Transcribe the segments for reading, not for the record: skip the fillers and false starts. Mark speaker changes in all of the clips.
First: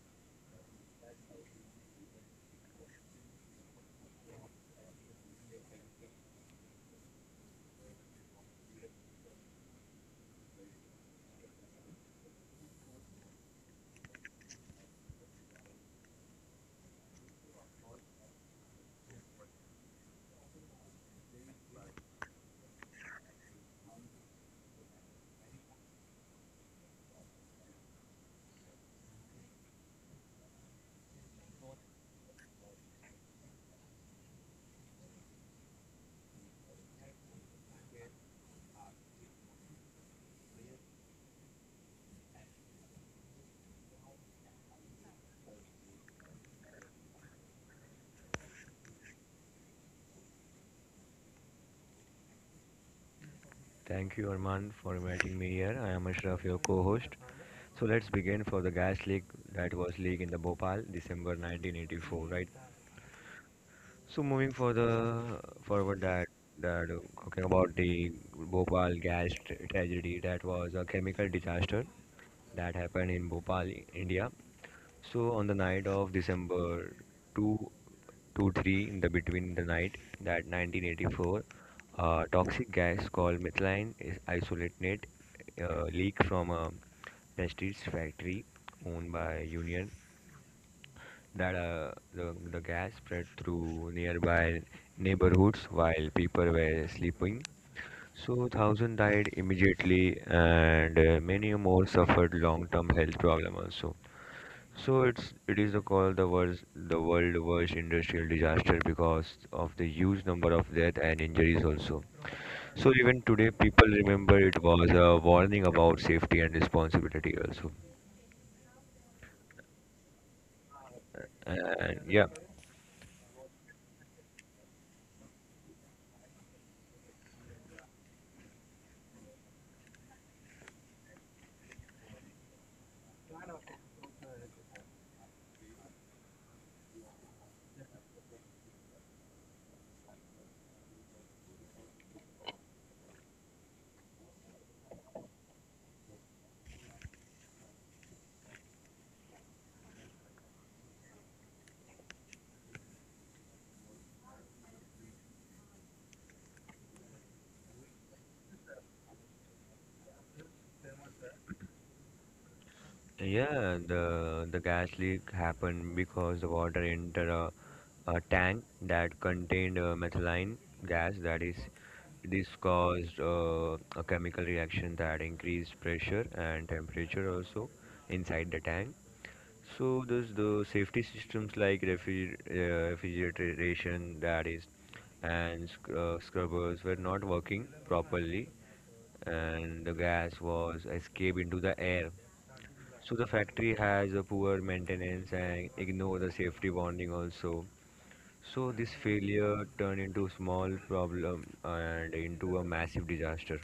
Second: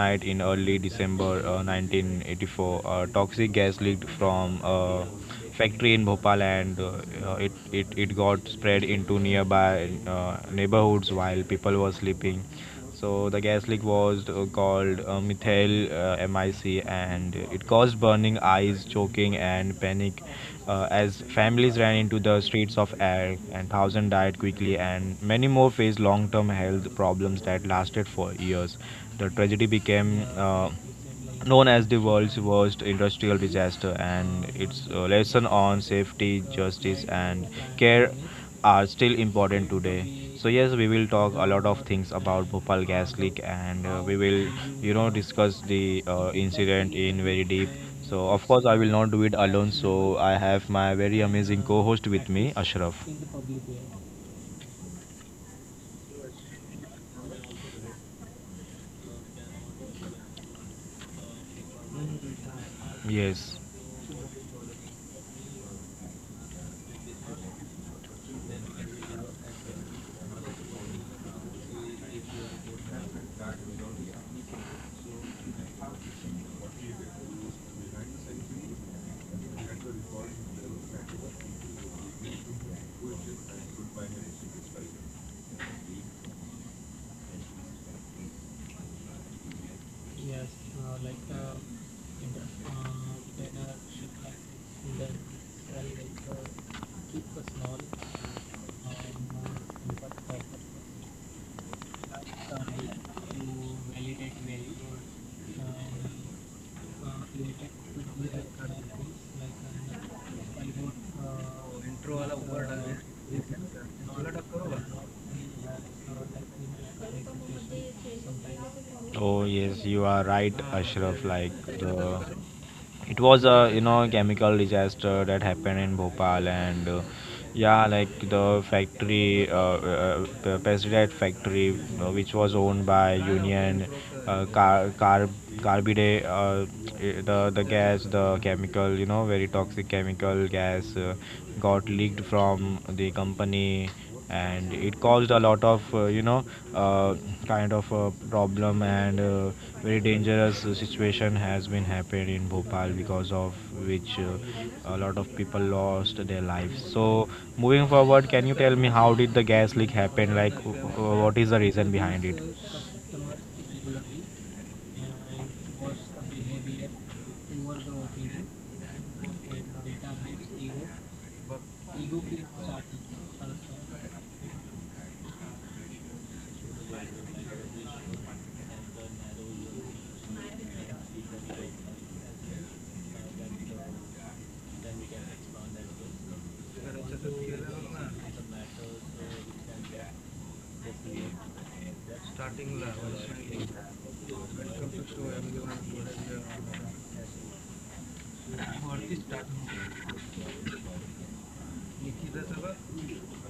Speaker 1: night in early December 1984, toxic gas leaked from a factory in Bhopal, and it got spread into nearby neighborhoods while people were sleeping. So the gas leak was called methyl MIC, and it caused burning eyes, choking, and panic as families ran into the streets of air, and thousands died quickly, and many more faced long-term health problems that lasted for years. The tragedy became known as the world's worst industrial disaster, and its lesson on safety, justice, and care are still important today. So yes, we will talk a lot of things about Bhopal gas leak, and we will, discuss the incident in very deep. So of course, I will not do it alone. So I have my very amazing co-host with me, Ashraf.
Speaker 2: Thank you, Arman, for inviting me here. I am Ashraf, your co-host. So let's begin for the gas leak that was leaked in the Bhopal, December 1984, right?
Speaker 1: Yes.
Speaker 2: So moving for the forward that that talking about the Bhopal gas tragedy, that was a chemical disaster that happened in Bhopal, India. So on the night of December 2 to 3, in the between the night that 1984, a toxic gas called methylene is isolated leak from a Prestige factory owned by Union. The gas spread through nearby neighborhoods while people were sleeping. So thousands died immediately, and many more suffered long-term health problems also. So it is called the worst, the world worst industrial disaster, because of the huge number of death and injuries also. So even today people remember it was a warning about safety and responsibility also.
Speaker 1: Oh yes, you are right, Ashraf. Like
Speaker 2: And yeah,
Speaker 1: the it was a chemical disaster that happened in Bhopal, and yeah, like the pesticide factory which was owned by Union uh, car car carbide, the gas, the chemical, very toxic chemical gas got leaked from the company, and it caused a lot of uh, kind of a problem, and very dangerous situation has been happened in Bhopal because of which a lot of people lost their lives. So moving forward, can you tell me, how did the gas leak happen? Like, what is the reason behind it?
Speaker 2: yeah, the gas leak happened because the water entered a tank that contained methylene gas. That is, this caused a chemical reaction that increased pressure and temperature also inside the tank. So there's the safety systems like refrigeration, that is, and scrubbers were not working properly, and the gas was escaped into the air. So the factory has a poor maintenance and ignore the safety warning also. So this failure turned into small problem and into a massive disaster.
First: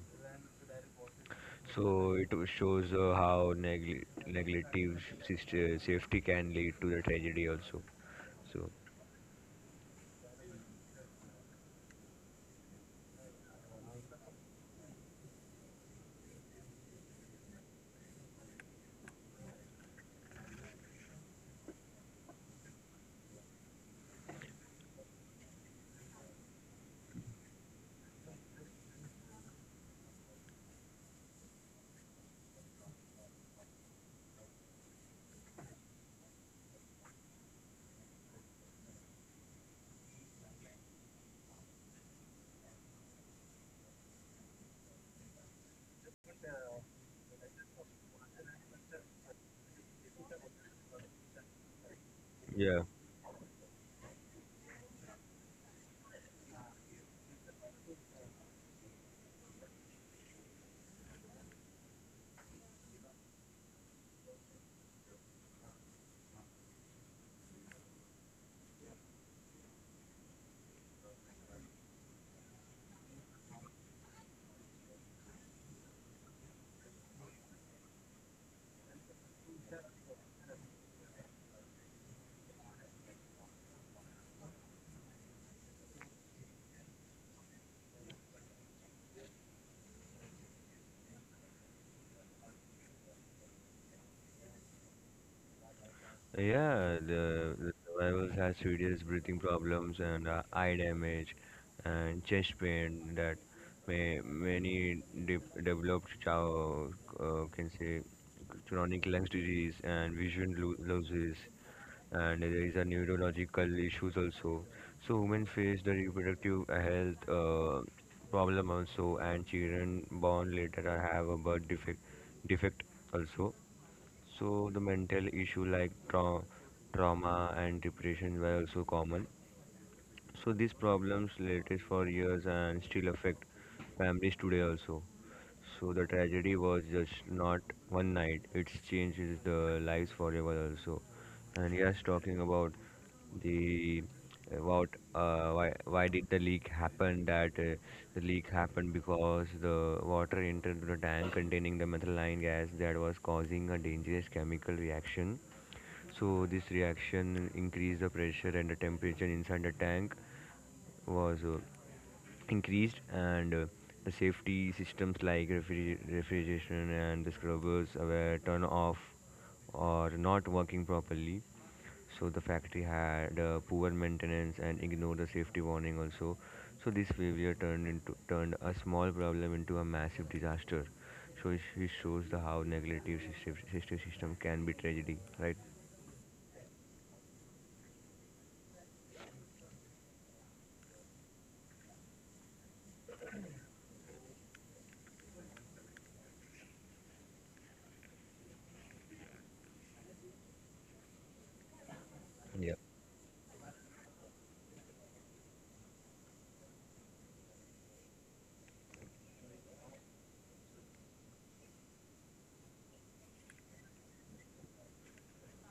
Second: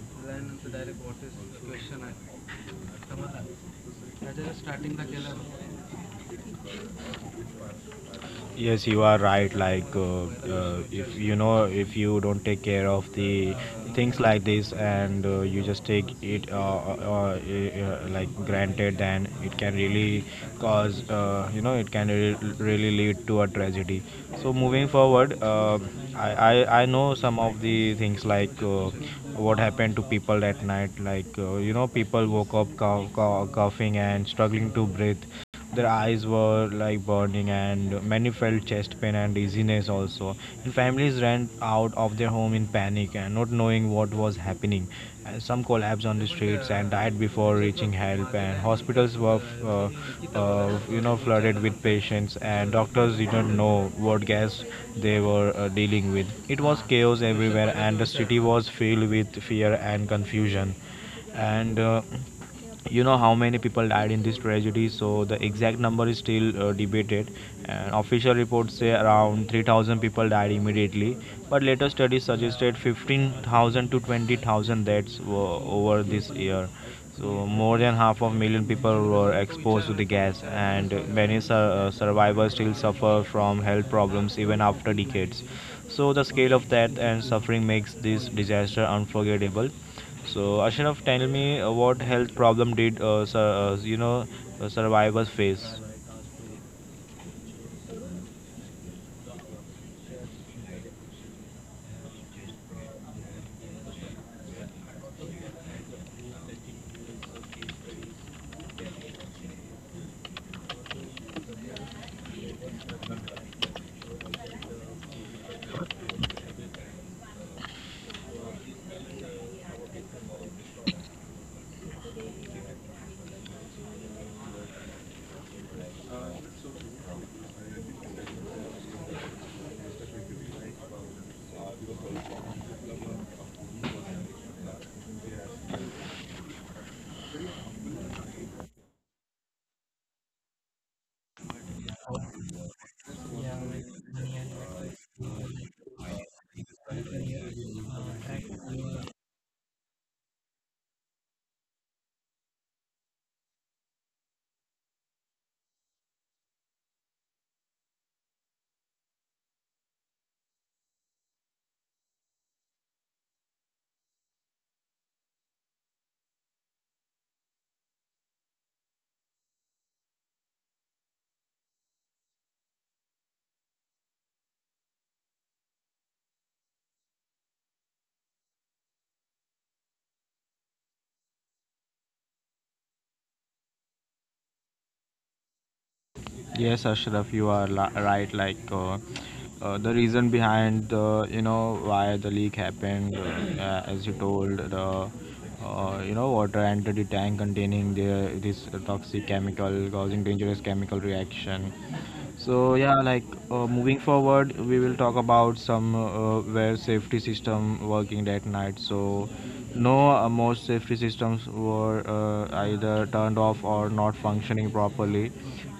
Speaker 2: So it shows how neglective safety can lead to the tragedy also. So
Speaker 1: Yes, you are right. Like, if you don't take care of the things like this, and you just take it like granted, then it can really cause, it can really lead to a tragedy. So moving forward, I know some of the things, like what happened to people at night. Like, people woke up coughing and struggling to breathe. Their eyes were like burning, and many felt chest pain and dizziness also. And families ran out of their home in panic and not knowing what was happening. And some collapsed on the streets and died before reaching help. And hospitals were, flooded with patients, and
Speaker 2: yeah,
Speaker 1: doctors didn't know what gas they were dealing with. It was chaos everywhere, and the city was filled with fear and confusion. And you know how many people died in this tragedy. So the exact number is still debated, and official reports say around 3,000 people died immediately, but later studies suggested 15,000 to 20,000 deaths were over this year. So more than half of million people were exposed to the gas, and many survivors still suffer from health problems even after decades. So the scale of death and suffering makes this disaster unforgettable. So Ashraf, tell me, what health problem did survivors face?
Speaker 2: yeah, the survivors has serious breathing problems and eye damage and chest pain. That may many de- developed chow can say chronic lung disease and vision losses, and there is a neurological issues also. So women face the reproductive health problem also, and children born later are have a birth defect also. So the mental issue like trauma and depression were also common. So these problems lasted for years and still affect families today also. So the tragedy was just not one night. It changes the lives forever also. And yes, talking about the about why did the leak happen? That the leak happened because the water entered the tank containing the methylene gas, that was causing a dangerous chemical reaction. So this reaction increased the pressure and the temperature inside the tank, was increased, and the safety systems like refrigeration and the scrubbers were turned off or not working properly. So the factory had poor maintenance and ignored the safety warning also. So this failure turned a small problem into a massive disaster. So it shows the how negative system can be tragedy, right?
Speaker 1: Yes, Ashraf, you are right. Like, the reason behind the you know why the leak happened, as you told, the water entered the tank containing the this toxic chemical, causing dangerous chemical reaction. So
Speaker 2: Yeah.
Speaker 1: yeah, like moving forward, we will talk about some where safety system working that night. So no, most safety systems were either turned off or not functioning properly.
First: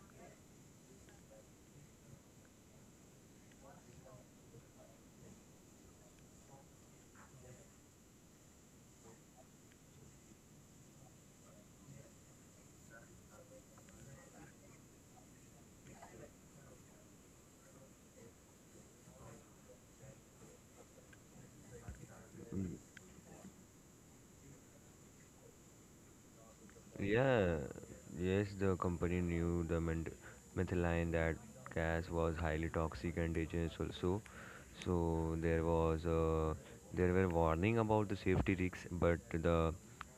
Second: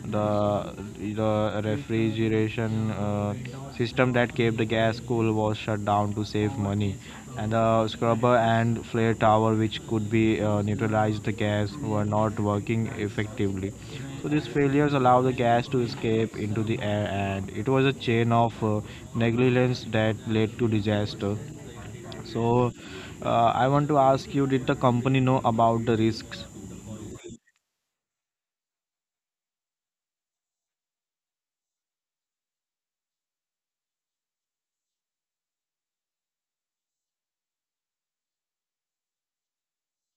Speaker 1: The the refrigeration system that kept the gas cool was shut down to save money, and the scrubber and flare tower, which could be neutralized the gas, were not working effectively. So these failures allowed the gas to escape into the air, and it was a chain of negligence that led to disaster. So I want to ask you, did the company know about the risks?
Speaker 2: Yeah, yes, the company knew the methylene that gas was highly toxic and dangerous also. So so there was there were warning about the safety risks, but the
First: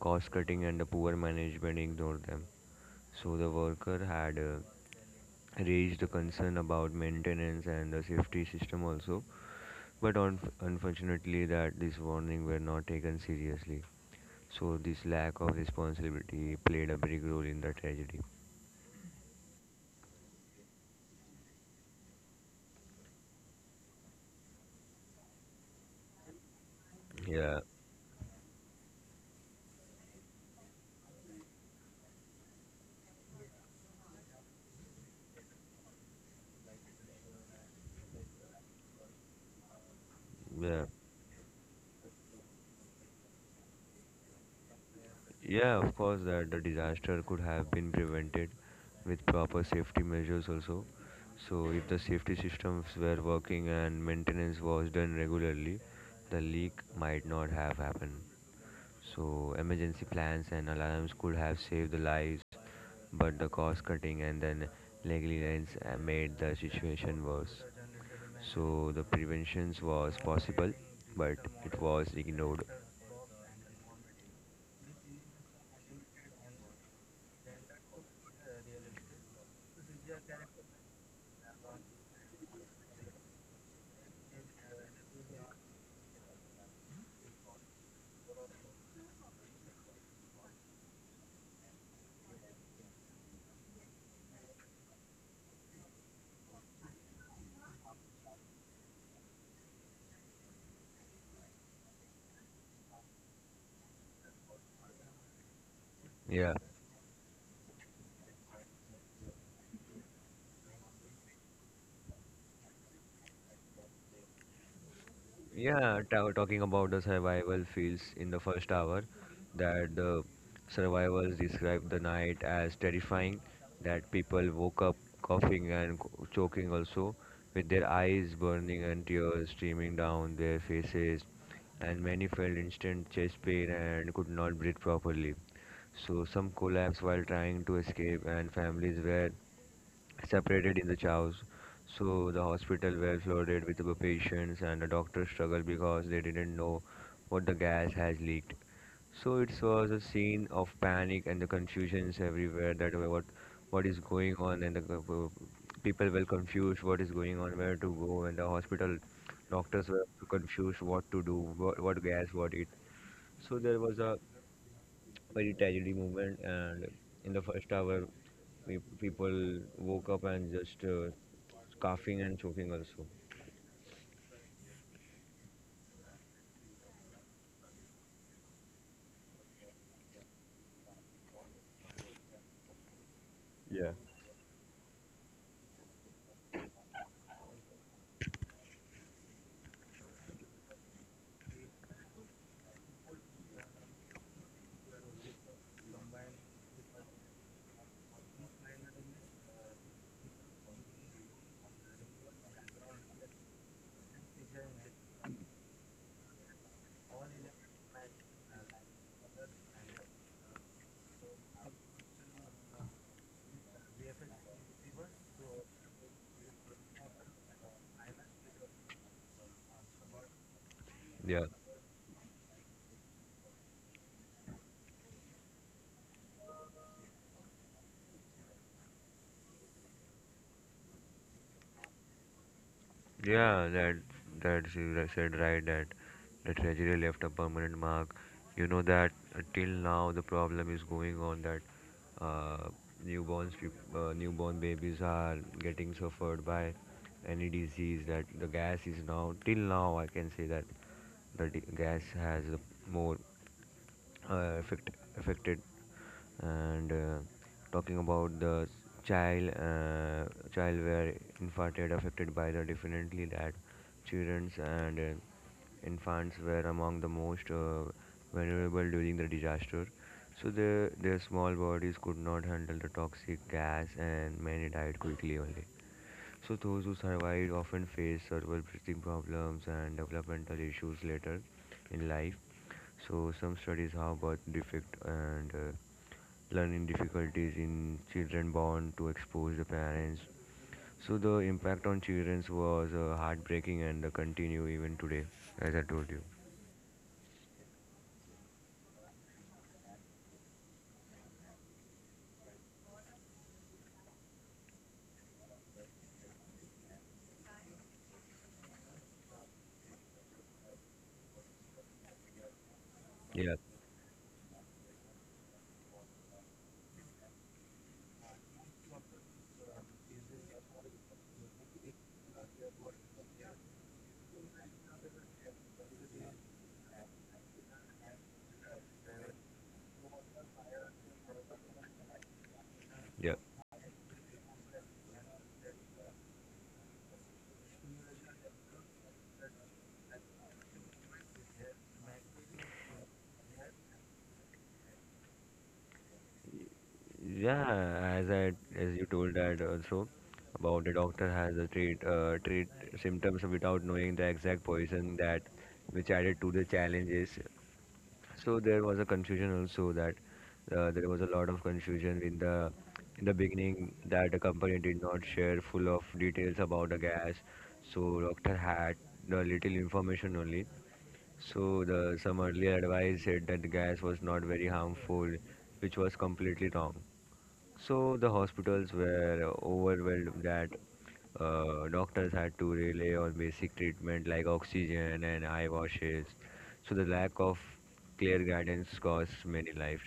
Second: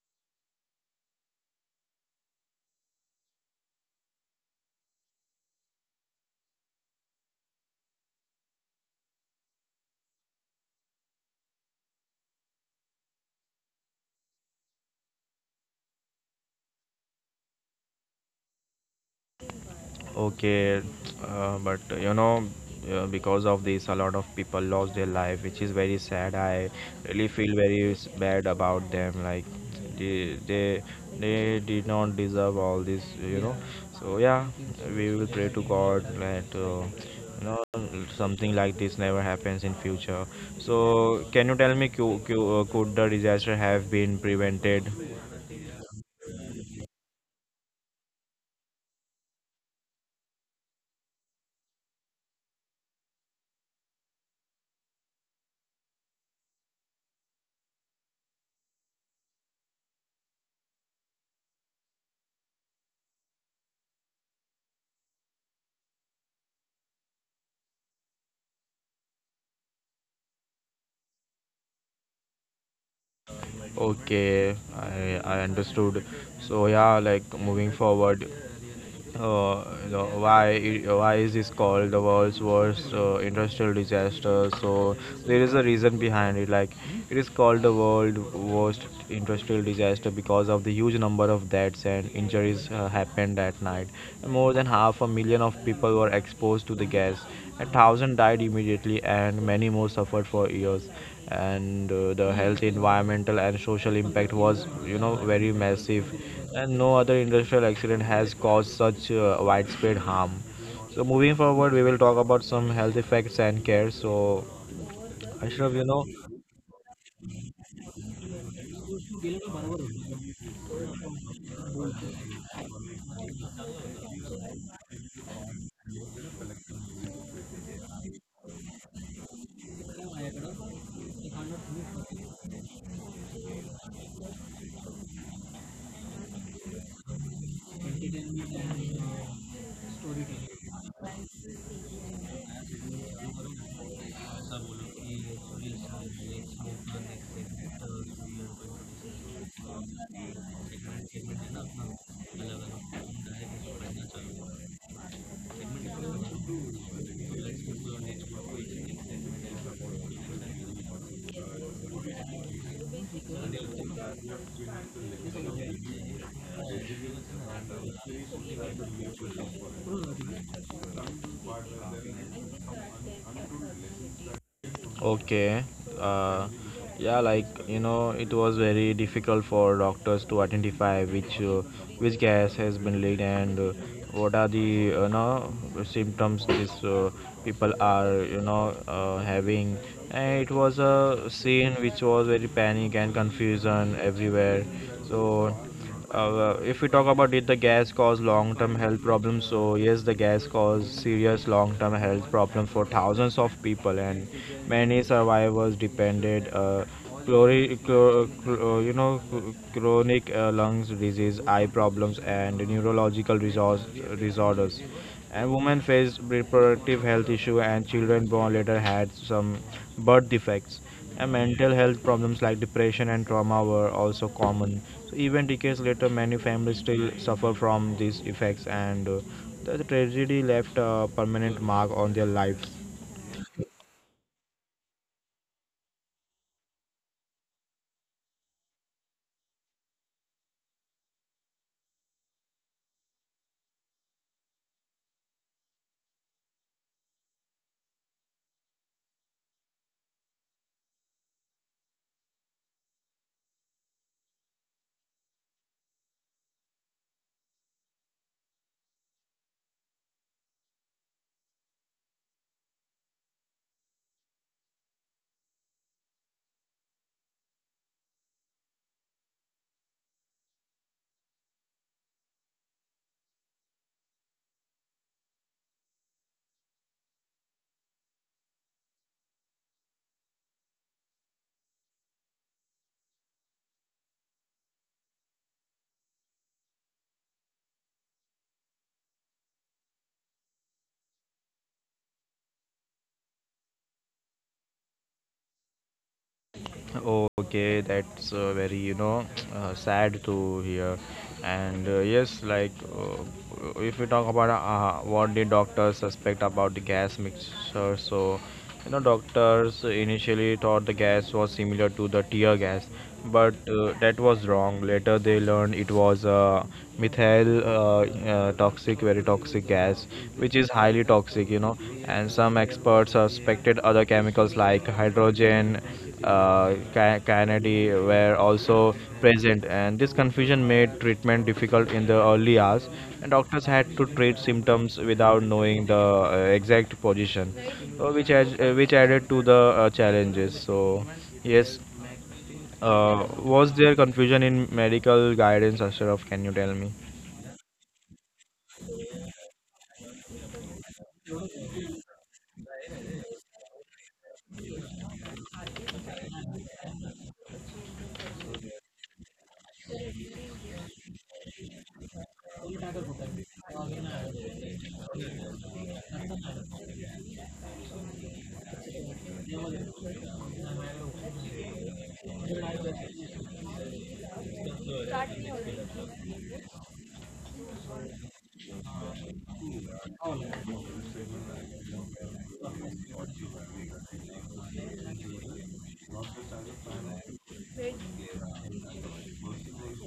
Speaker 2: cost cutting and the poor management ignored them. So the worker had raised the concern about maintenance and the safety system also, but unfortunately that this warning were not taken seriously. So this lack of responsibility played a big role in the tragedy.
Speaker 1: Okay, but you know, because of this, a lot of people lost their life, which is very sad. I really feel
Speaker 2: Yeah,
Speaker 1: very bad about them. Like, they they they did not deserve all this. So yeah, we will pray to God that you know something like this never happens in future.
Speaker 2: yeah,
Speaker 1: So can you tell me, could the disaster have been prevented?
Speaker 2: yeah, of course that the disaster could have been prevented with proper safety measures also. So if the safety systems were working and maintenance was done regularly, the leak might not have happened. So emergency plans and alarms could have saved the lives, but the cost cutting and then negligence made the situation worse. So the prevention was possible, but it was ignored.
Speaker 1: Okay, I understood. So yeah, like, moving forward. Why is this called the world's worst industrial disaster? So there is a reason behind it. Like, it is called the world worst industrial disaster because of the huge number of deaths and injuries happened that night. More than half a million of people were exposed to the gas. A thousand died immediately, and many more suffered for years, and the health, environmental, and social impact was very massive,
Speaker 2: Yeah.
Speaker 1: and no other industrial accident has caused such widespread harm. So moving forward, we will talk about some health effects and care. So Ashraf, you know.
Speaker 2: Yeah, ta talking about the survival feels in the first hour, that the survivors described the night as terrifying, that people woke up coughing and choking also, with their eyes burning and tears streaming down their faces, and many felt instant chest pain and could not breathe properly. So some collapsed while trying to escape, and families were separated in the chows. So the hospital were flooded with the patients, and the doctors struggled because they didn't know what the gas has leaked. So it was a scene of panic and the confusions everywhere, that what is going on, and the people were confused what is going on, where to go, and the hospital doctors were confused what to do, what gas what it. So there was a very tragedy moment, and in the first hour, people woke up and just coughing and choking also.
Speaker 1: Okay. Uh, yeah, like, you know, it was very difficult for doctors to identify which gas has been leaked, and
Speaker 2: Yeah.
Speaker 1: what are the symptoms these people are having. And it was a scene which was very panic and confusion everywhere. So if we talk about, did the gas cause long-term health problems? So yes, the gas caused serious long-term health problems for thousands of people, and many survivors depended chronic lungs disease, eye problems, and neurological resource, disorders, and women faced reproductive health issue, and children born later had some birth defects, and
Speaker 2: Yeah,
Speaker 1: mental health problems like depression and trauma were also common. So even decades later, many families still suffer from these effects, and the tragedy left a permanent mark on their lives.
Speaker 2: yeah, that you said right that the tragedy left a permanent mark. You know that till now the problem is going on, that uh, newborns, newborn babies are getting suffered by any disease, that the gas is now till now. I can say that the gas has a more uh, affect, affected, and talking about the child uh, child were infarcted affected by the, definitely, that childrens and infants were among the most vulnerable during the disaster. So the their small bodies could not handle the toxic gas, and many died quickly only. So those who survived often face several breathing problems and developmental issues later in life. So some studies how birth defect and learning difficulties in children born to expose the parents. So the impact on children was heartbreaking and continue even today, as I told you.
Speaker 1: Okay, that's very sad to hear. And yes, like, if we talk about what the doctors suspect about the gas mixture. So you know, doctors initially thought the gas was similar to the tear gas, but
Speaker 2: Yeah,
Speaker 1: that was wrong. Later they learned it was a methyl toxic, very toxic gas, which is highly toxic. And some experts suspected other chemicals like hydrogen Kennedy were also present, and this confusion made treatment difficult in the early hours. And
Speaker 2: yeah.
Speaker 1: doctors had to treat symptoms without knowing the exact position, which added to the challenges. So, yes, was there confusion in medical guidance, Ashraf? Can you tell me?
Speaker 2: Yeah, as I, as you told that also, about the doctor has a treat symptoms without knowing the exact poison, that which added to the challenges. So there was a confusion also, that there was a lot of confusion in the beginning, that the company did not share full of details about the gas. So doctor had the little information only. So the some earlier advice said that the gas was not very harmful, which was completely wrong. So the hospitals were overwhelmed, that doctors had to rely on basic treatment like oxygen and eye washes. So the lack of clear guidance caused many lives.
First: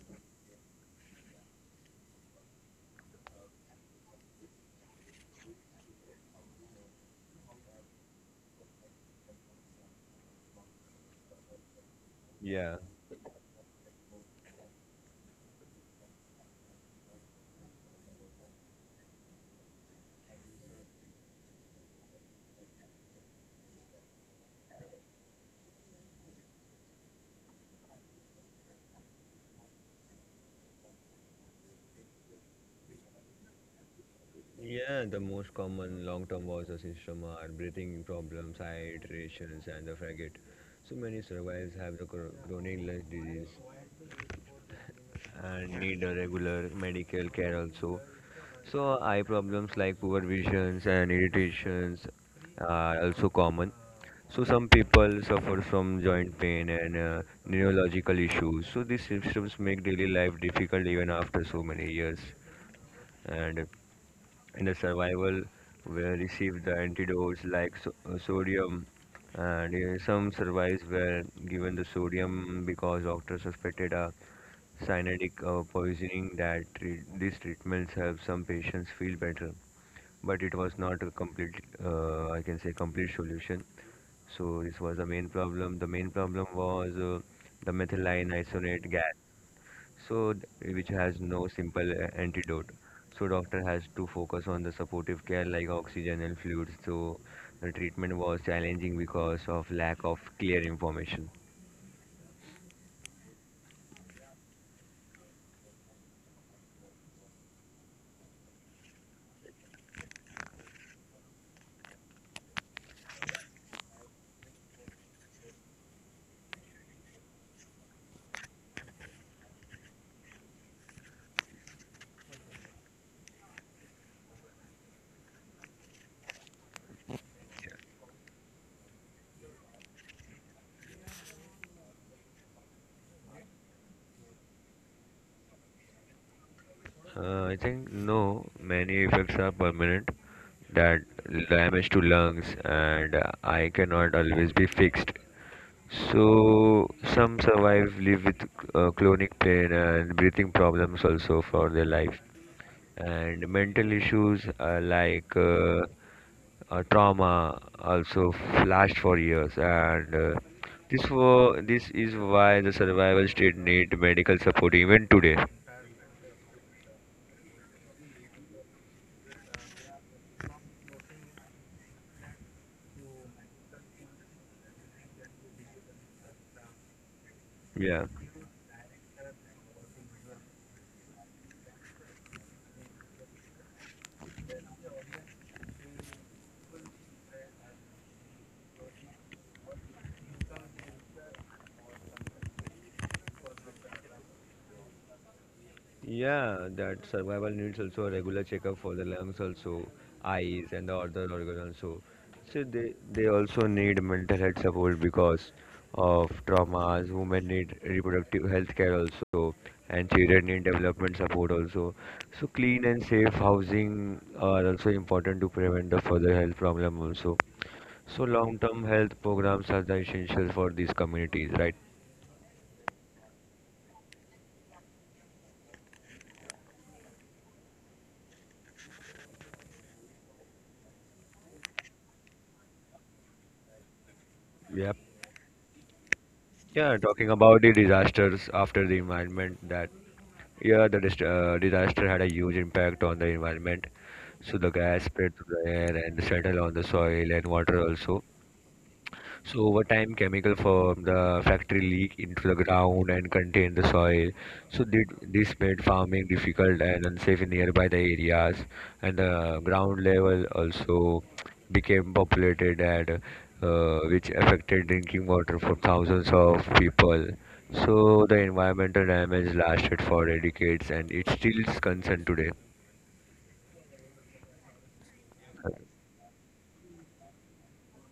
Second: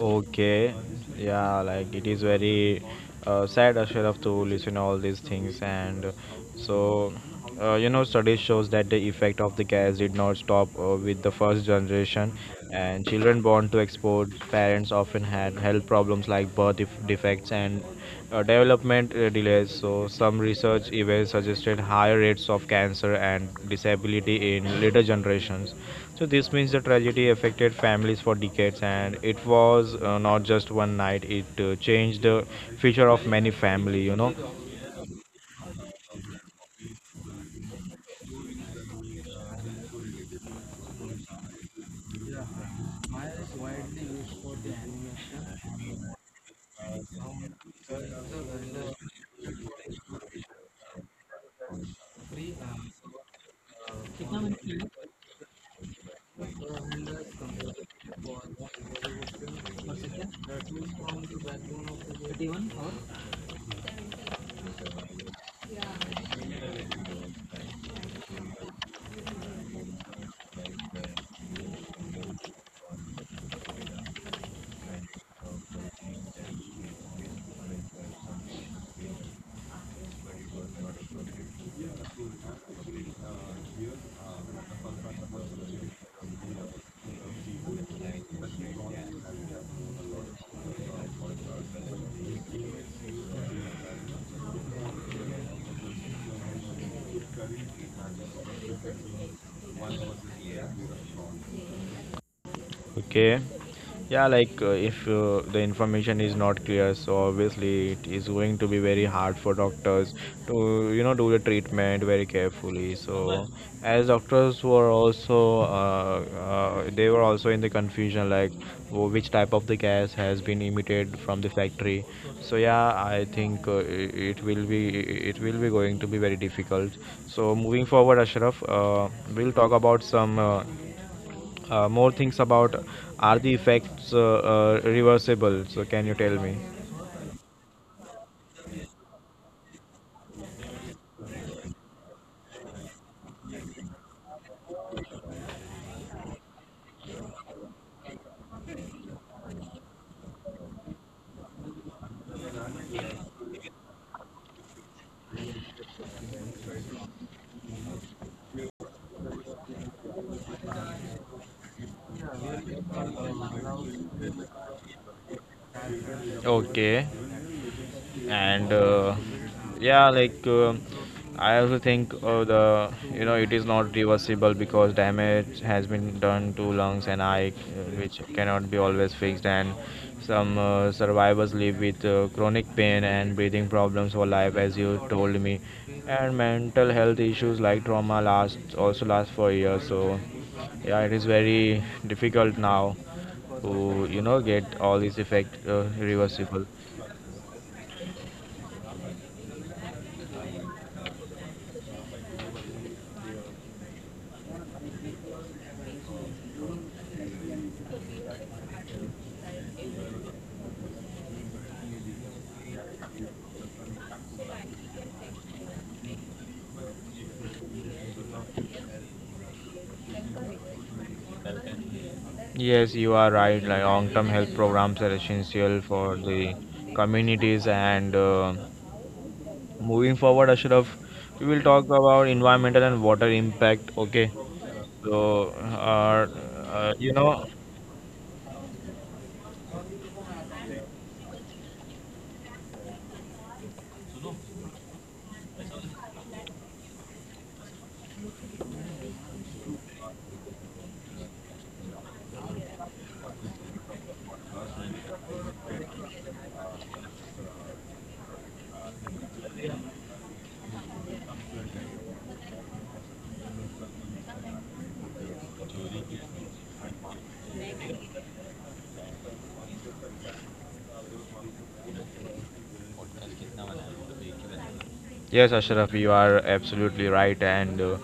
Speaker 1: Okay, yeah, like, it is very sad, Ashraf, to listen all these things, and so studies shows that the effect of the gas did not stop with the first generation,
Speaker 2: Yeah.
Speaker 1: and children born to exposed parents often had health problems like birth defects and development delays. So some research even suggested higher rates of cancer and disability in later generations. So this means the tragedy affected families for decades, and it was not just one night. It changed the future of many family.
Speaker 2: Yeah, the most common long-term water system are breathing problems, hydrations, and the fragate. So many survivors have the chronic lung disease and need a regular medical care also. So eye problems like poor visions and irritations are also common. So some people suffer from joint pain and neurological issues. So these symptoms make daily life difficult even after so many years. And in the survival where received the antidotes like sodium, and some survivors were given the sodium because doctors suspected a cyanidic poisoning. That these treatments help some patients feel better, but it was not a complete I can say complete solution. So this was the main problem. The main problem was the methylene isonate gas, so which has no simple antidote. So doctor has to focus on the supportive care like oxygen and fluids. So the treatment was challenging because of lack of clear information.
Speaker 1: Okay. Yeah, like, if the information is not clear, so obviously it is going to be very hard for doctors to do the treatment very carefully. So as doctors were also they were also in the confusion, like which type of the gas has been emitted from the factory. So yeah, I think it will be, going to be very difficult. So moving forward, Ashraf, we'll talk about some more things about, are the effects reversible? So can you tell me?
Speaker 2: I think no, many effects are permanent, that damage to lungs and eye cannot always be fixed. So some survive live with chronic pain and breathing problems also for their life. And mental issues like trauma also flashed for years, and this is why the survival state need medical support even today.
Speaker 1: Okay. And yeah, like I also think the you know it is not reversible because damage has been done to lungs and eye,
Speaker 2: Yeah.
Speaker 1: which cannot be always fixed, and some survivors live with chronic pain and breathing problems for life, as you told me, and mental health issues like trauma last also last for years. So yeah, it is very difficult now to get all these effect reversible.
Speaker 2: Yeah, that survival needs also a regular checkup for the lungs also, eyes and the other organ also. So they also need mental health support because of traumas. Women need reproductive health care also, and children need development support also. So clean and safe housing are also important to prevent the further health problem also. So long-term health programs are the essential for these communities, right?
Speaker 1: Yes, you are right. Like, long-term health programs are essential for the communities. And moving forward, Ashraf, we will talk about environmental and water impact. Okay.
Speaker 2: Yep.
Speaker 1: So, uh,
Speaker 2: Yeah,
Speaker 1: you
Speaker 2: talking
Speaker 1: know,
Speaker 2: about the disasters after the environment, that yeah, the disaster had a huge impact on the environment. So the gas spread to the air and settled on the soil and water also. So over time, chemical from the factory leak into the ground and contain the soil. So did, this made farming difficult and unsafe in nearby the areas, and the ground level also became populated, and which affected drinking water for thousands of people. So the environmental damage lasted for decades, and it still is concerned today.
Speaker 1: Yes, Ashraf, you are absolutely right, and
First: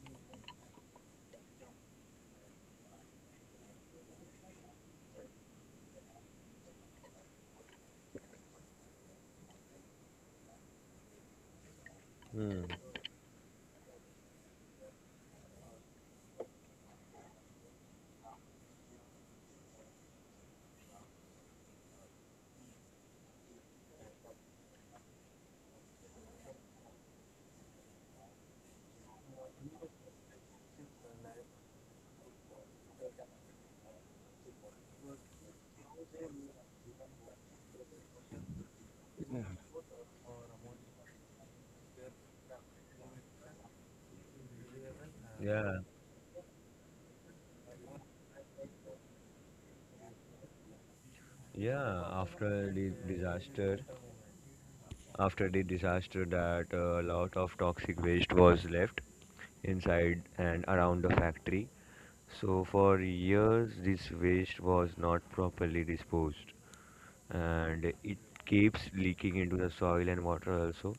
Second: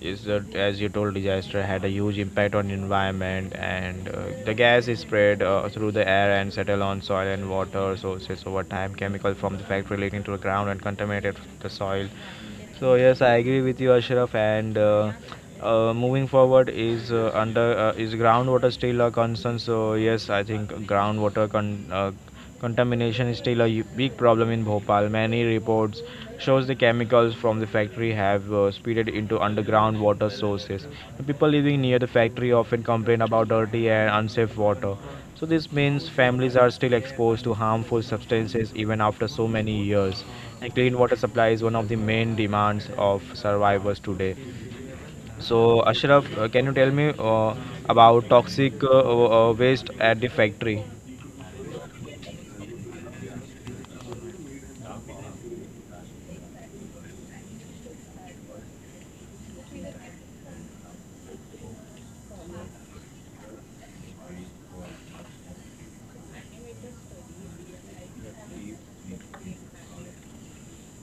Speaker 1: is that as you told, disaster had a huge impact on environment, and the gas is spread through the air and settle on soil and water sources over time. Chemical from the factory leaking to the ground and contaminated the soil. So yes, I agree with you, Ashraf. And moving forward is, under, is groundwater still a concern? So yes, I think contamination is still a big problem in Bhopal. Many reports shows the chemicals from the factory have spilled into underground water sources. People living near the factory often complain about dirty and unsafe water. So this means families are still exposed to harmful substances even after so many years, and clean water supply is one of the main demands of survivors today. So,
Speaker 2: Yeah,
Speaker 1: Ashraf, can you tell me about toxic waste at the factory?
Speaker 2: yeah. After the disaster that a lot of toxic waste was left inside and around the factory. So for years this waste was not properly disposed, and it keeps leaking into the soil and water also.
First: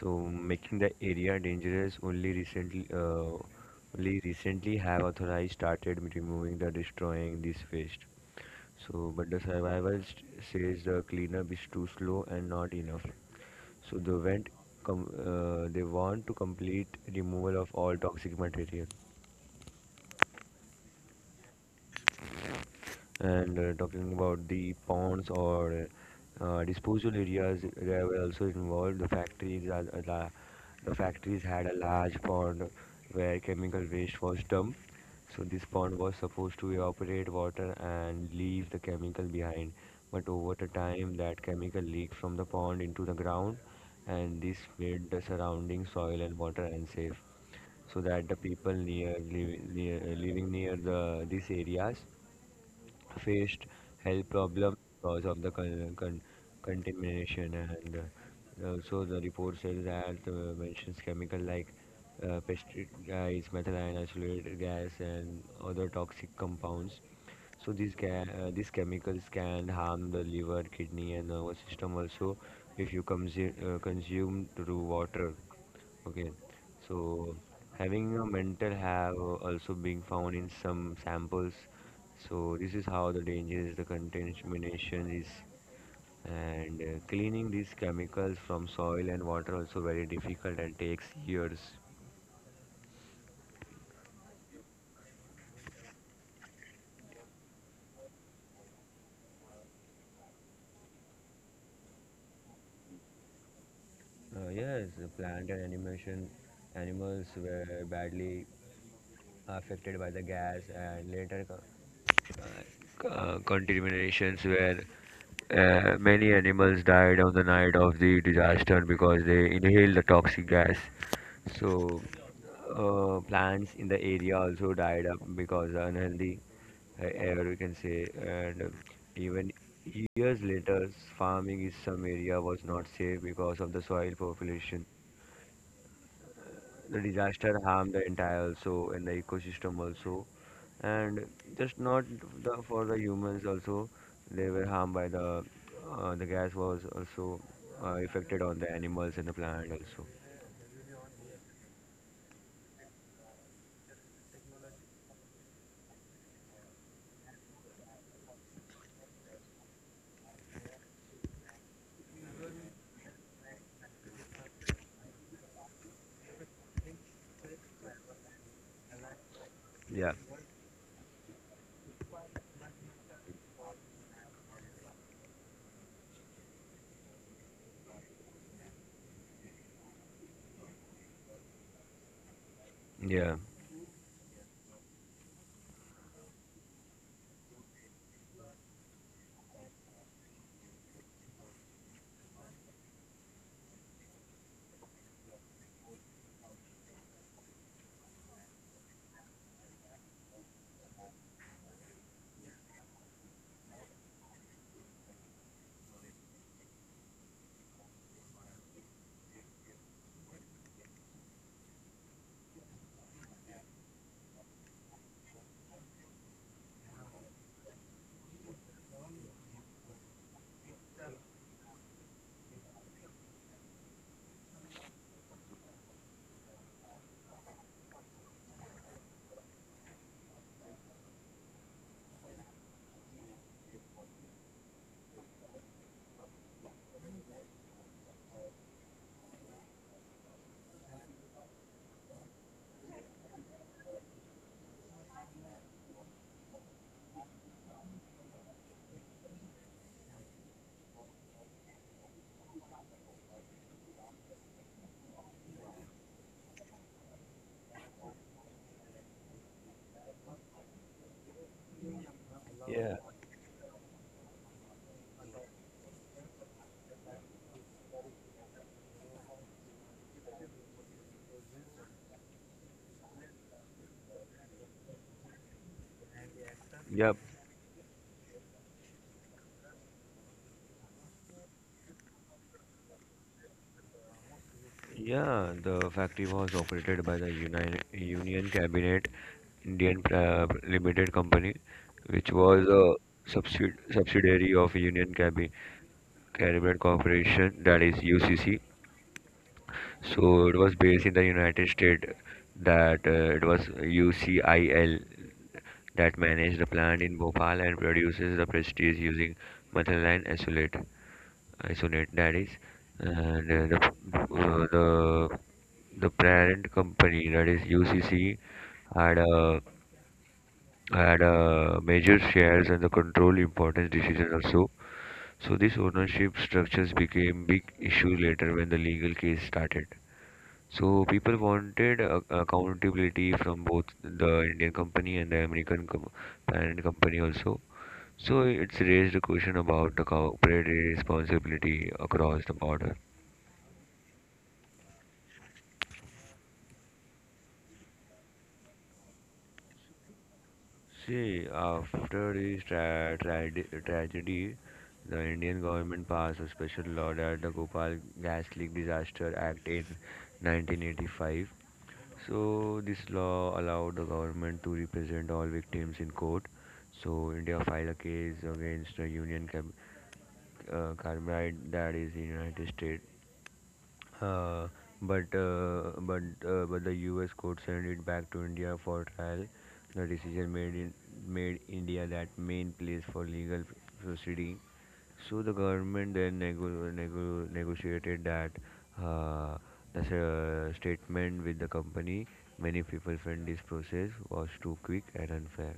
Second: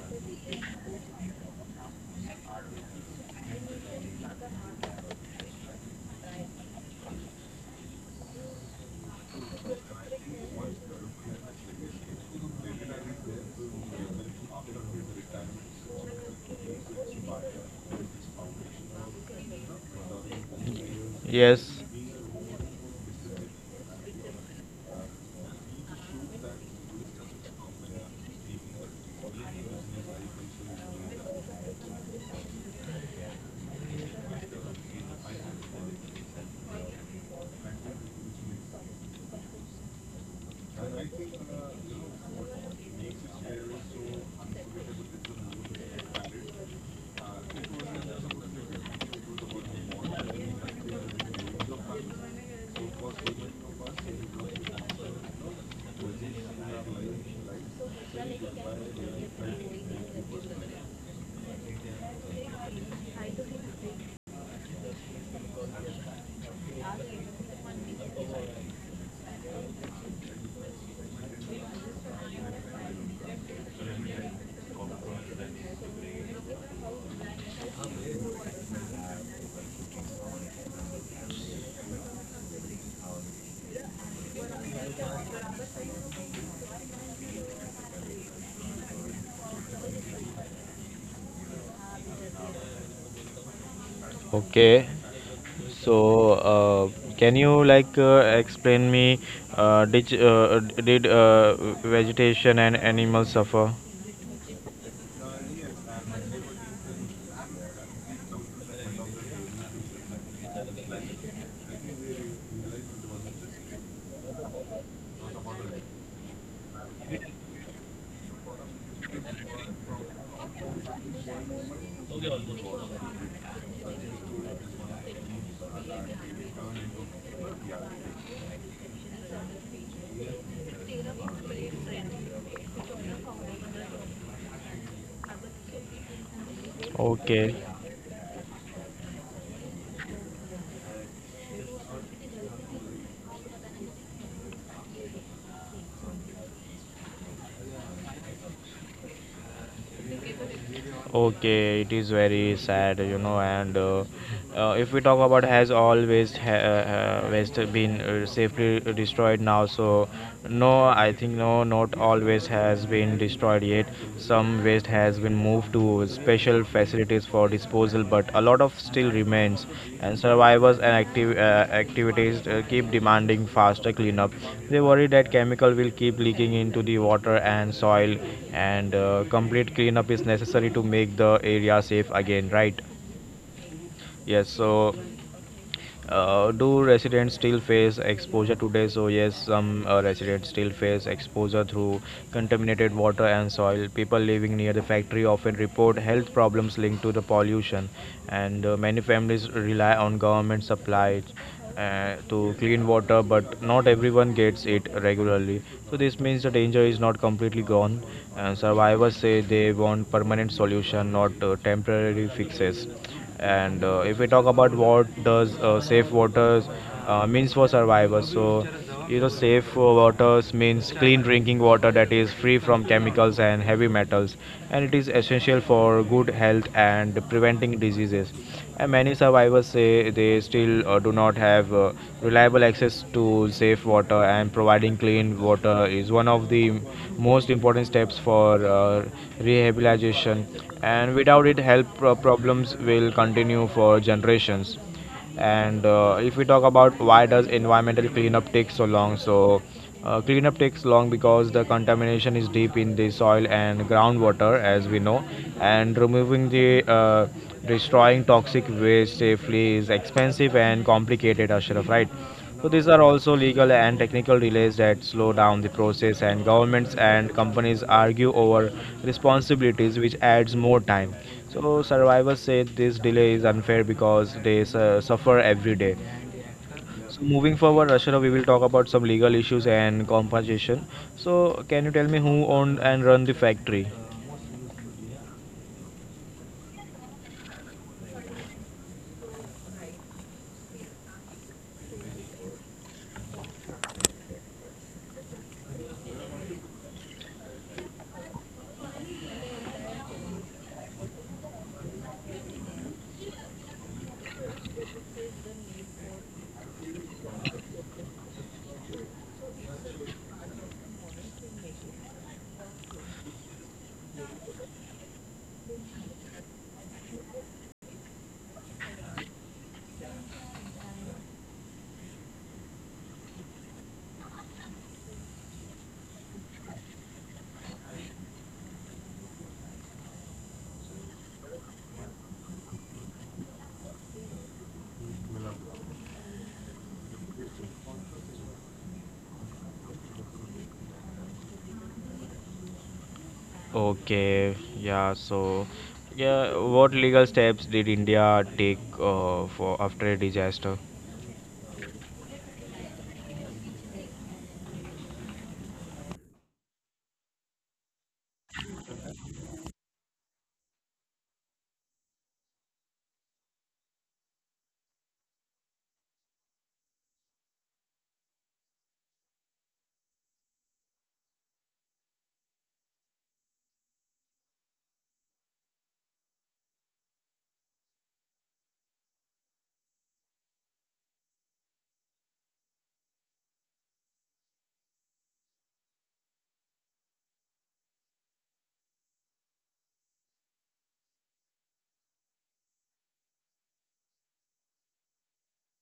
Speaker 2: So making the area dangerous. Only recently only recently have authorities started removing the destroying this waste. So but the survival says the cleanup is too slow and not enough. So they went, they want to complete removal of all toxic material.
Speaker 1: Yes.
Speaker 2: And talking about the ponds or disposal areas, they were also involved. The factories the factories had a large pond where chemical waste was dumped. So this pond was supposed to evaporate water and leave the chemical behind, but over the time that chemical leaked from the pond into the ground, and this made the surrounding soil and water unsafe. So that the people near living near the these areas faced health problems because of the contamination. And also the report says that mentions chemical like pesticides, methylene isolate gas, and other toxic compounds. So these chemicals can harm the liver, kidney, and nervous system also if you consume consume through water. Okay, so having a mental have also being found in some samples. So this is how the danger is, the contamination is, and cleaning these chemicals from soil and water also very difficult and takes years.
Speaker 1: Okay. So, uh, can you like explain me, did vegetation and animals suffer?
Speaker 2: Yes, the plant and animation animals were badly affected by the gas and later contaminations. Where many animals died on the night of the disaster because they inhaled the toxic gas. So, plants in the area also died up because unhealthy air, we can say. And even years later, farming in some area was not safe because of the soil population. The
Speaker 1: Okay.
Speaker 2: disaster harmed the entire also and the ecosystem also, and just not the, for the humans also. They were harmed by the gas was also affected on the animals and the plant also.
Speaker 1: Okay, it is very sad, you know. And If we talk about waste been safely destroyed now, so no, I think no, not always has been destroyed yet. Some waste has been moved to special facilities for disposal, but a lot of still remains,
Speaker 2: Yeah,
Speaker 1: and survivors and activities keep demanding faster cleanup. They worry that chemical will keep leaking into the water and soil, and complete cleanup is necessary to make the area safe again, right?
Speaker 2: yeah.
Speaker 1: Yes, so do residents still face exposure today? So yes, some residents still face exposure through contaminated water and soil. People living near the factory often report health problems linked to the pollution, and many families rely on government supplies to clean water, but not everyone gets it regularly. So this means the danger is not completely gone, and survivors say they want permanent solution, not temporary fixes. And if we talk about what does, safe waters means for survivors, so you know, safe waters means clean drinking water that is free from chemicals and heavy metals, and it is essential for good health and preventing diseases. And many survivors say they still do not have reliable access to safe water, and providing clean water is one of the most important steps for rehabilitation, and without it problems will continue for generations. And if we talk about why does environmental cleanup take so long, so cleanup takes long because the contamination is deep in the soil and groundwater, as we know, and removing the, uh, destroying toxic waste safely is expensive and complicated, Ashraf, right? So these
Speaker 2: Yeah.
Speaker 1: are also legal and technical delays that slow down the process, and governments and companies argue over responsibilities, which adds more time. So survivors say this delay is unfair because they suffer every day.
Speaker 2: Yep.
Speaker 1: So moving forward, Rashara, we will talk about some legal issues and compensation. So can you tell me who owned and run the factory?
Speaker 2: Yeah, the factory was operated by the Union Cabinet Indian Limited Company, which was a subsidiary of Union Cabinet Corporation, that is UCC. So it was based in the United States, that it was UCIL that managed the plant in Bhopal and produces the prestige using methyl and acetylate. Isolate, that is. And the parent company, that is UCC, had a had a major shares and the control importance decision also. So this ownership structures became big issue later when the legal case started. So people wanted accountability from both the Indian company and the American parent company also. So it's raised a question about the corporate responsibility across the border.
Speaker 1: Okay, yeah, so yeah, what legal steps did India take for after a disaster?
Speaker 2: See, after this tragedy, the Indian government passed a special law, that the Gopal Gas Leak Disaster Act in 1985. So this law allowed the government to represent all victims in court. So India filed a case against the Carbide, that is, the United States, uh, but the U.S. court sent it back to India for trial. The decision made India that main place for legal proceeding. So the government then negotiated that uh, the statement with the company. Many people felt this process was too quick and unfair.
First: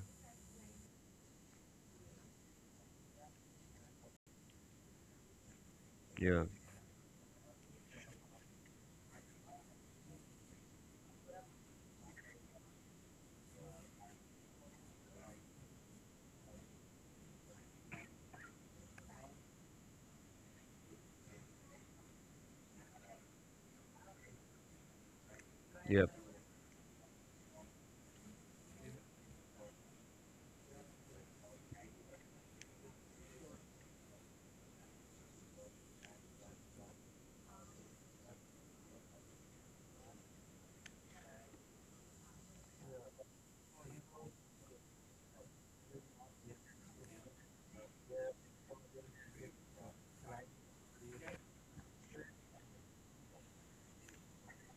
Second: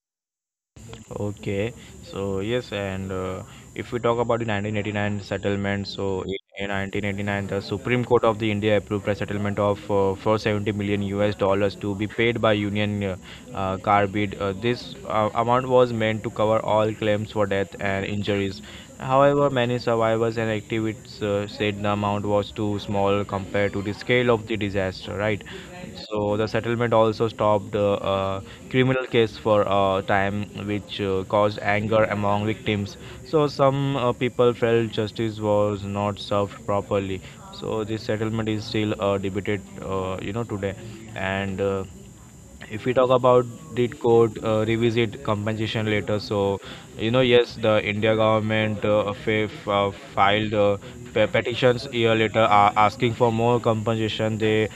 Speaker 1: Okay, so yes, and if we talk about the 1989 settlement, so in
Speaker 2: Yeah.
Speaker 1: in 1989, the Supreme Court of the India approved a settlement of 470 million US dollars to be paid by Union Carbide. This amount was meant to cover all claims for death and injuries. However, many survivors and activists said the amount was too small compared to the scale of the disaster, right?
Speaker 2: Yep.
Speaker 1: So the settlement also stopped a criminal case for a time, which caused anger among victims. So some people felt justice was not served properly. So this settlement is still debated, you know, today, and if we talk about did court revisit compensation later, so you know, yes, the india government filed petitions year later, asking for more compensation. They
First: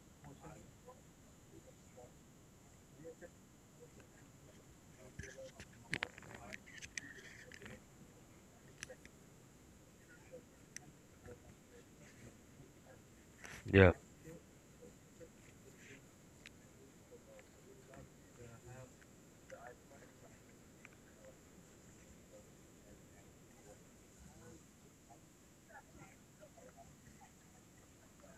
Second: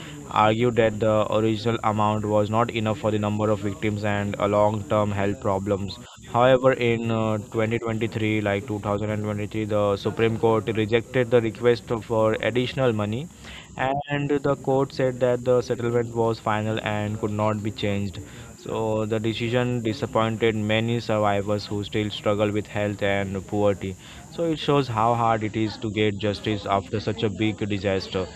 Speaker 1: argued that the original amount was not enough for the number of victims and long term health problems. However, in 2023, like 2023, the supreme court rejected the request for additional money,
Speaker 2: Yeah.
Speaker 1: and the court said that the settlement was final and could not be changed. So the decision disappointed many survivors who still struggle with health and poverty. So it shows how hard it is to get justice after such a big disaster.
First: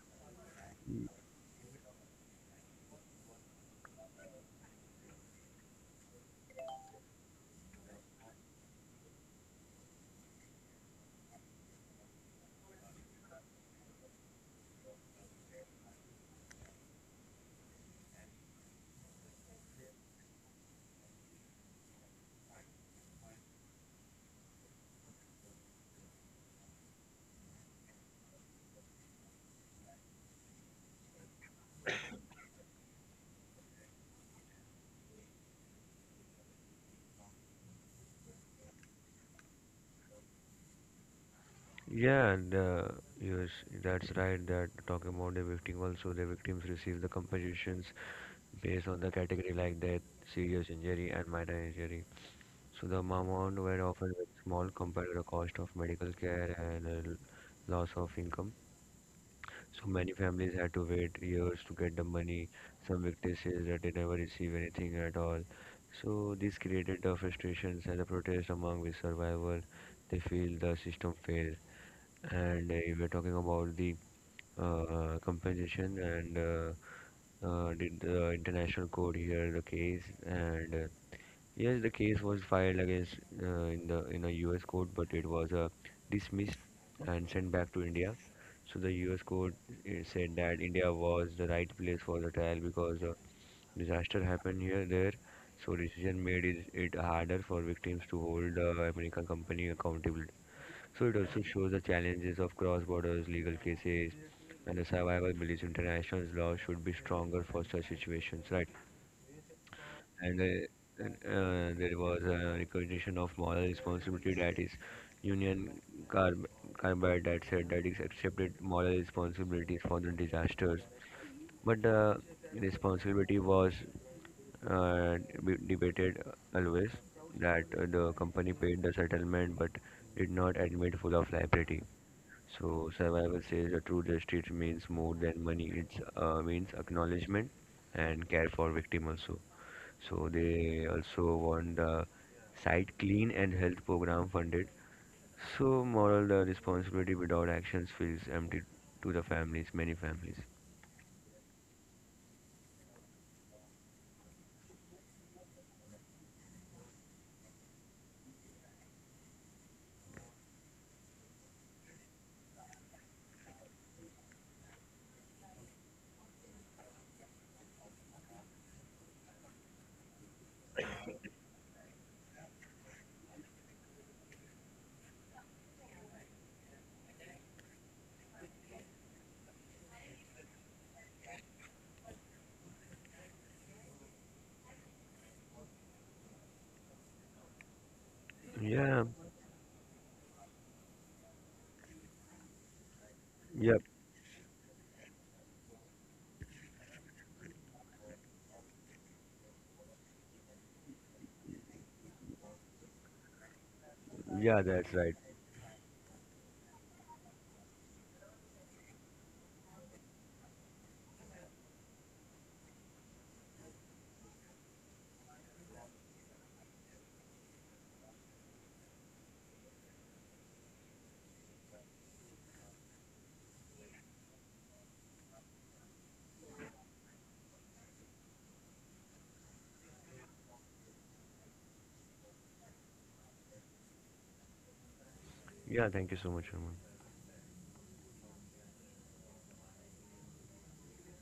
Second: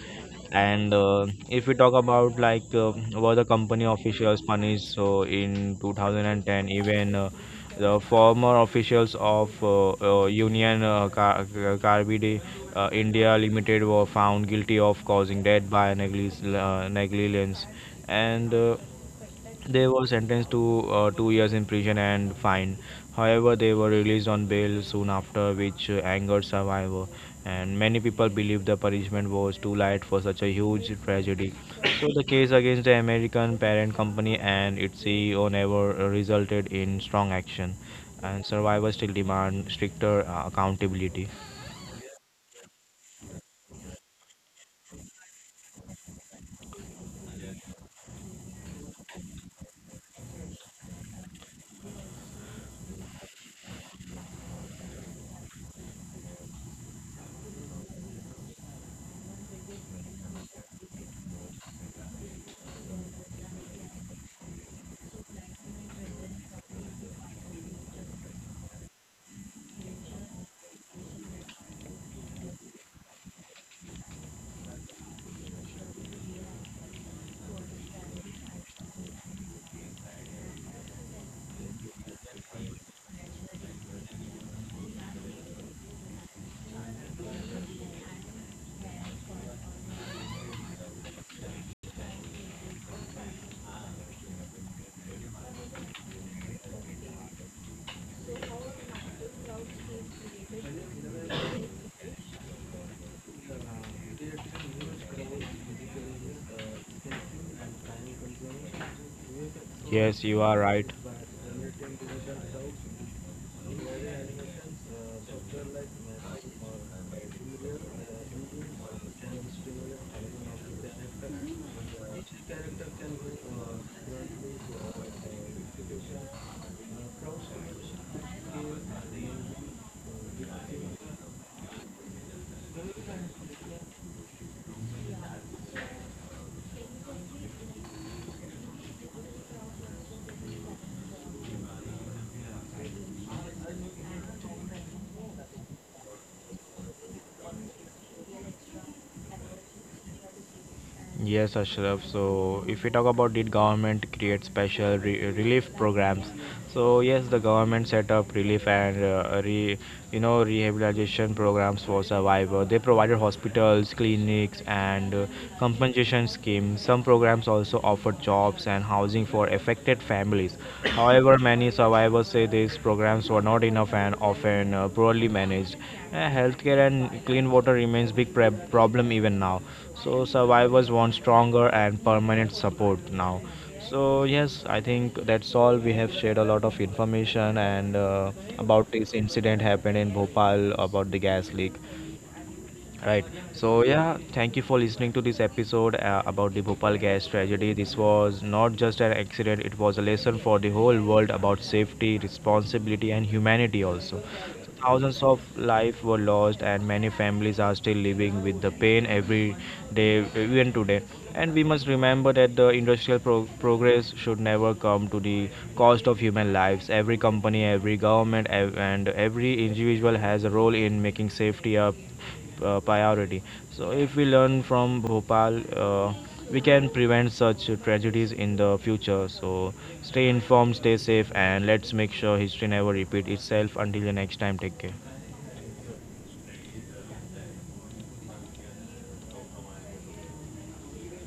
Speaker 1: And if we talk about like, were the company officials punished, so in 2010 even. The former officials of Carbide India Limited were found guilty of causing death by negligence, and they were sentenced to 2 years in prison and fine. However, they were released on bail soon after, which angered survivors. And many people believe the punishment was too light for such a huge tragedy. So, the case against the American parent company and its CEO never resulted in strong action, and survivors still demand stricter accountability.
Speaker 2: Yeah, and yes, that's right. That talking about the victim also, the victims receive the compensations based on the category like death, serious injury, and minor injury. So the amount were often very small compared to the cost of medical care and loss of income. So many families had to wait years to get the money. Some victims says that they never receive anything at all. So this created the frustrations and the protest among the survivors. They feel the system failed. And we were talking about the compensation and did the international court hear the case? And yes, the case was filed against in a U.S. court, but it was dismissed and sent back to India. So the U.S. court said that India was the right place for the trial because disaster happened here there. So decision made it harder for victims to hold the American company accountable. So it also shows the challenges of cross-border legal cases, and the survivor believes international law should be stronger for such situations, right?
Speaker 1: Yes,
Speaker 2: And,
Speaker 1: you are right.
Speaker 2: there was a recognition of moral responsibility, that is Union Car- Carbide, that said that it accepted moral responsibilities for the disasters, but the responsibility was uh, debated always. That the company paid the settlement but did not admit full of liability. So survival says a true justice means more than money. It's means acknowledgement and care for victim also. So they also want the site clean and health program funded. So moral the responsibility without actions feels empty to the families, many families.
Speaker 1: Yes, Ashraf. So, if we talk about did government create special relief programs? So, yes, the government set up relief and you know, rehabilitation programs for survivors. They provided hospitals, clinics, and compensation schemes. Some programs also offered jobs and housing for affected families. However, many survivors say these programs were not enough and often poorly managed. Healthcare and clean water remains big problem even now, so survivors want stronger and permanent support now. So yes, I think that's all. We have shared a lot of information, and about
Speaker 2: Yeah,
Speaker 1: this incident happened in Bhopal about the gas leak. Right.
Speaker 2: yep,
Speaker 1: So yeah, thank you for listening to this episode about the Bhopal gas tragedy. This was not just an accident; it was a lesson for the whole world about safety, responsibility, and humanity. Also,
Speaker 2: yeah, that's right.
Speaker 1: thousands of lives were lost, and many families are still living with the pain every day, even today. And we must remember that the industrial progress should never come to the cost of human lives. Every company, every government, and every individual has a role in making safety up, priority. So if we learn from Bhopal, we can prevent such tragedies in the future. So stay informed, stay safe, and let's make sure history never repeat itself. Until the next time, take care.
Speaker 2: Yeah, thank you so much, Aman.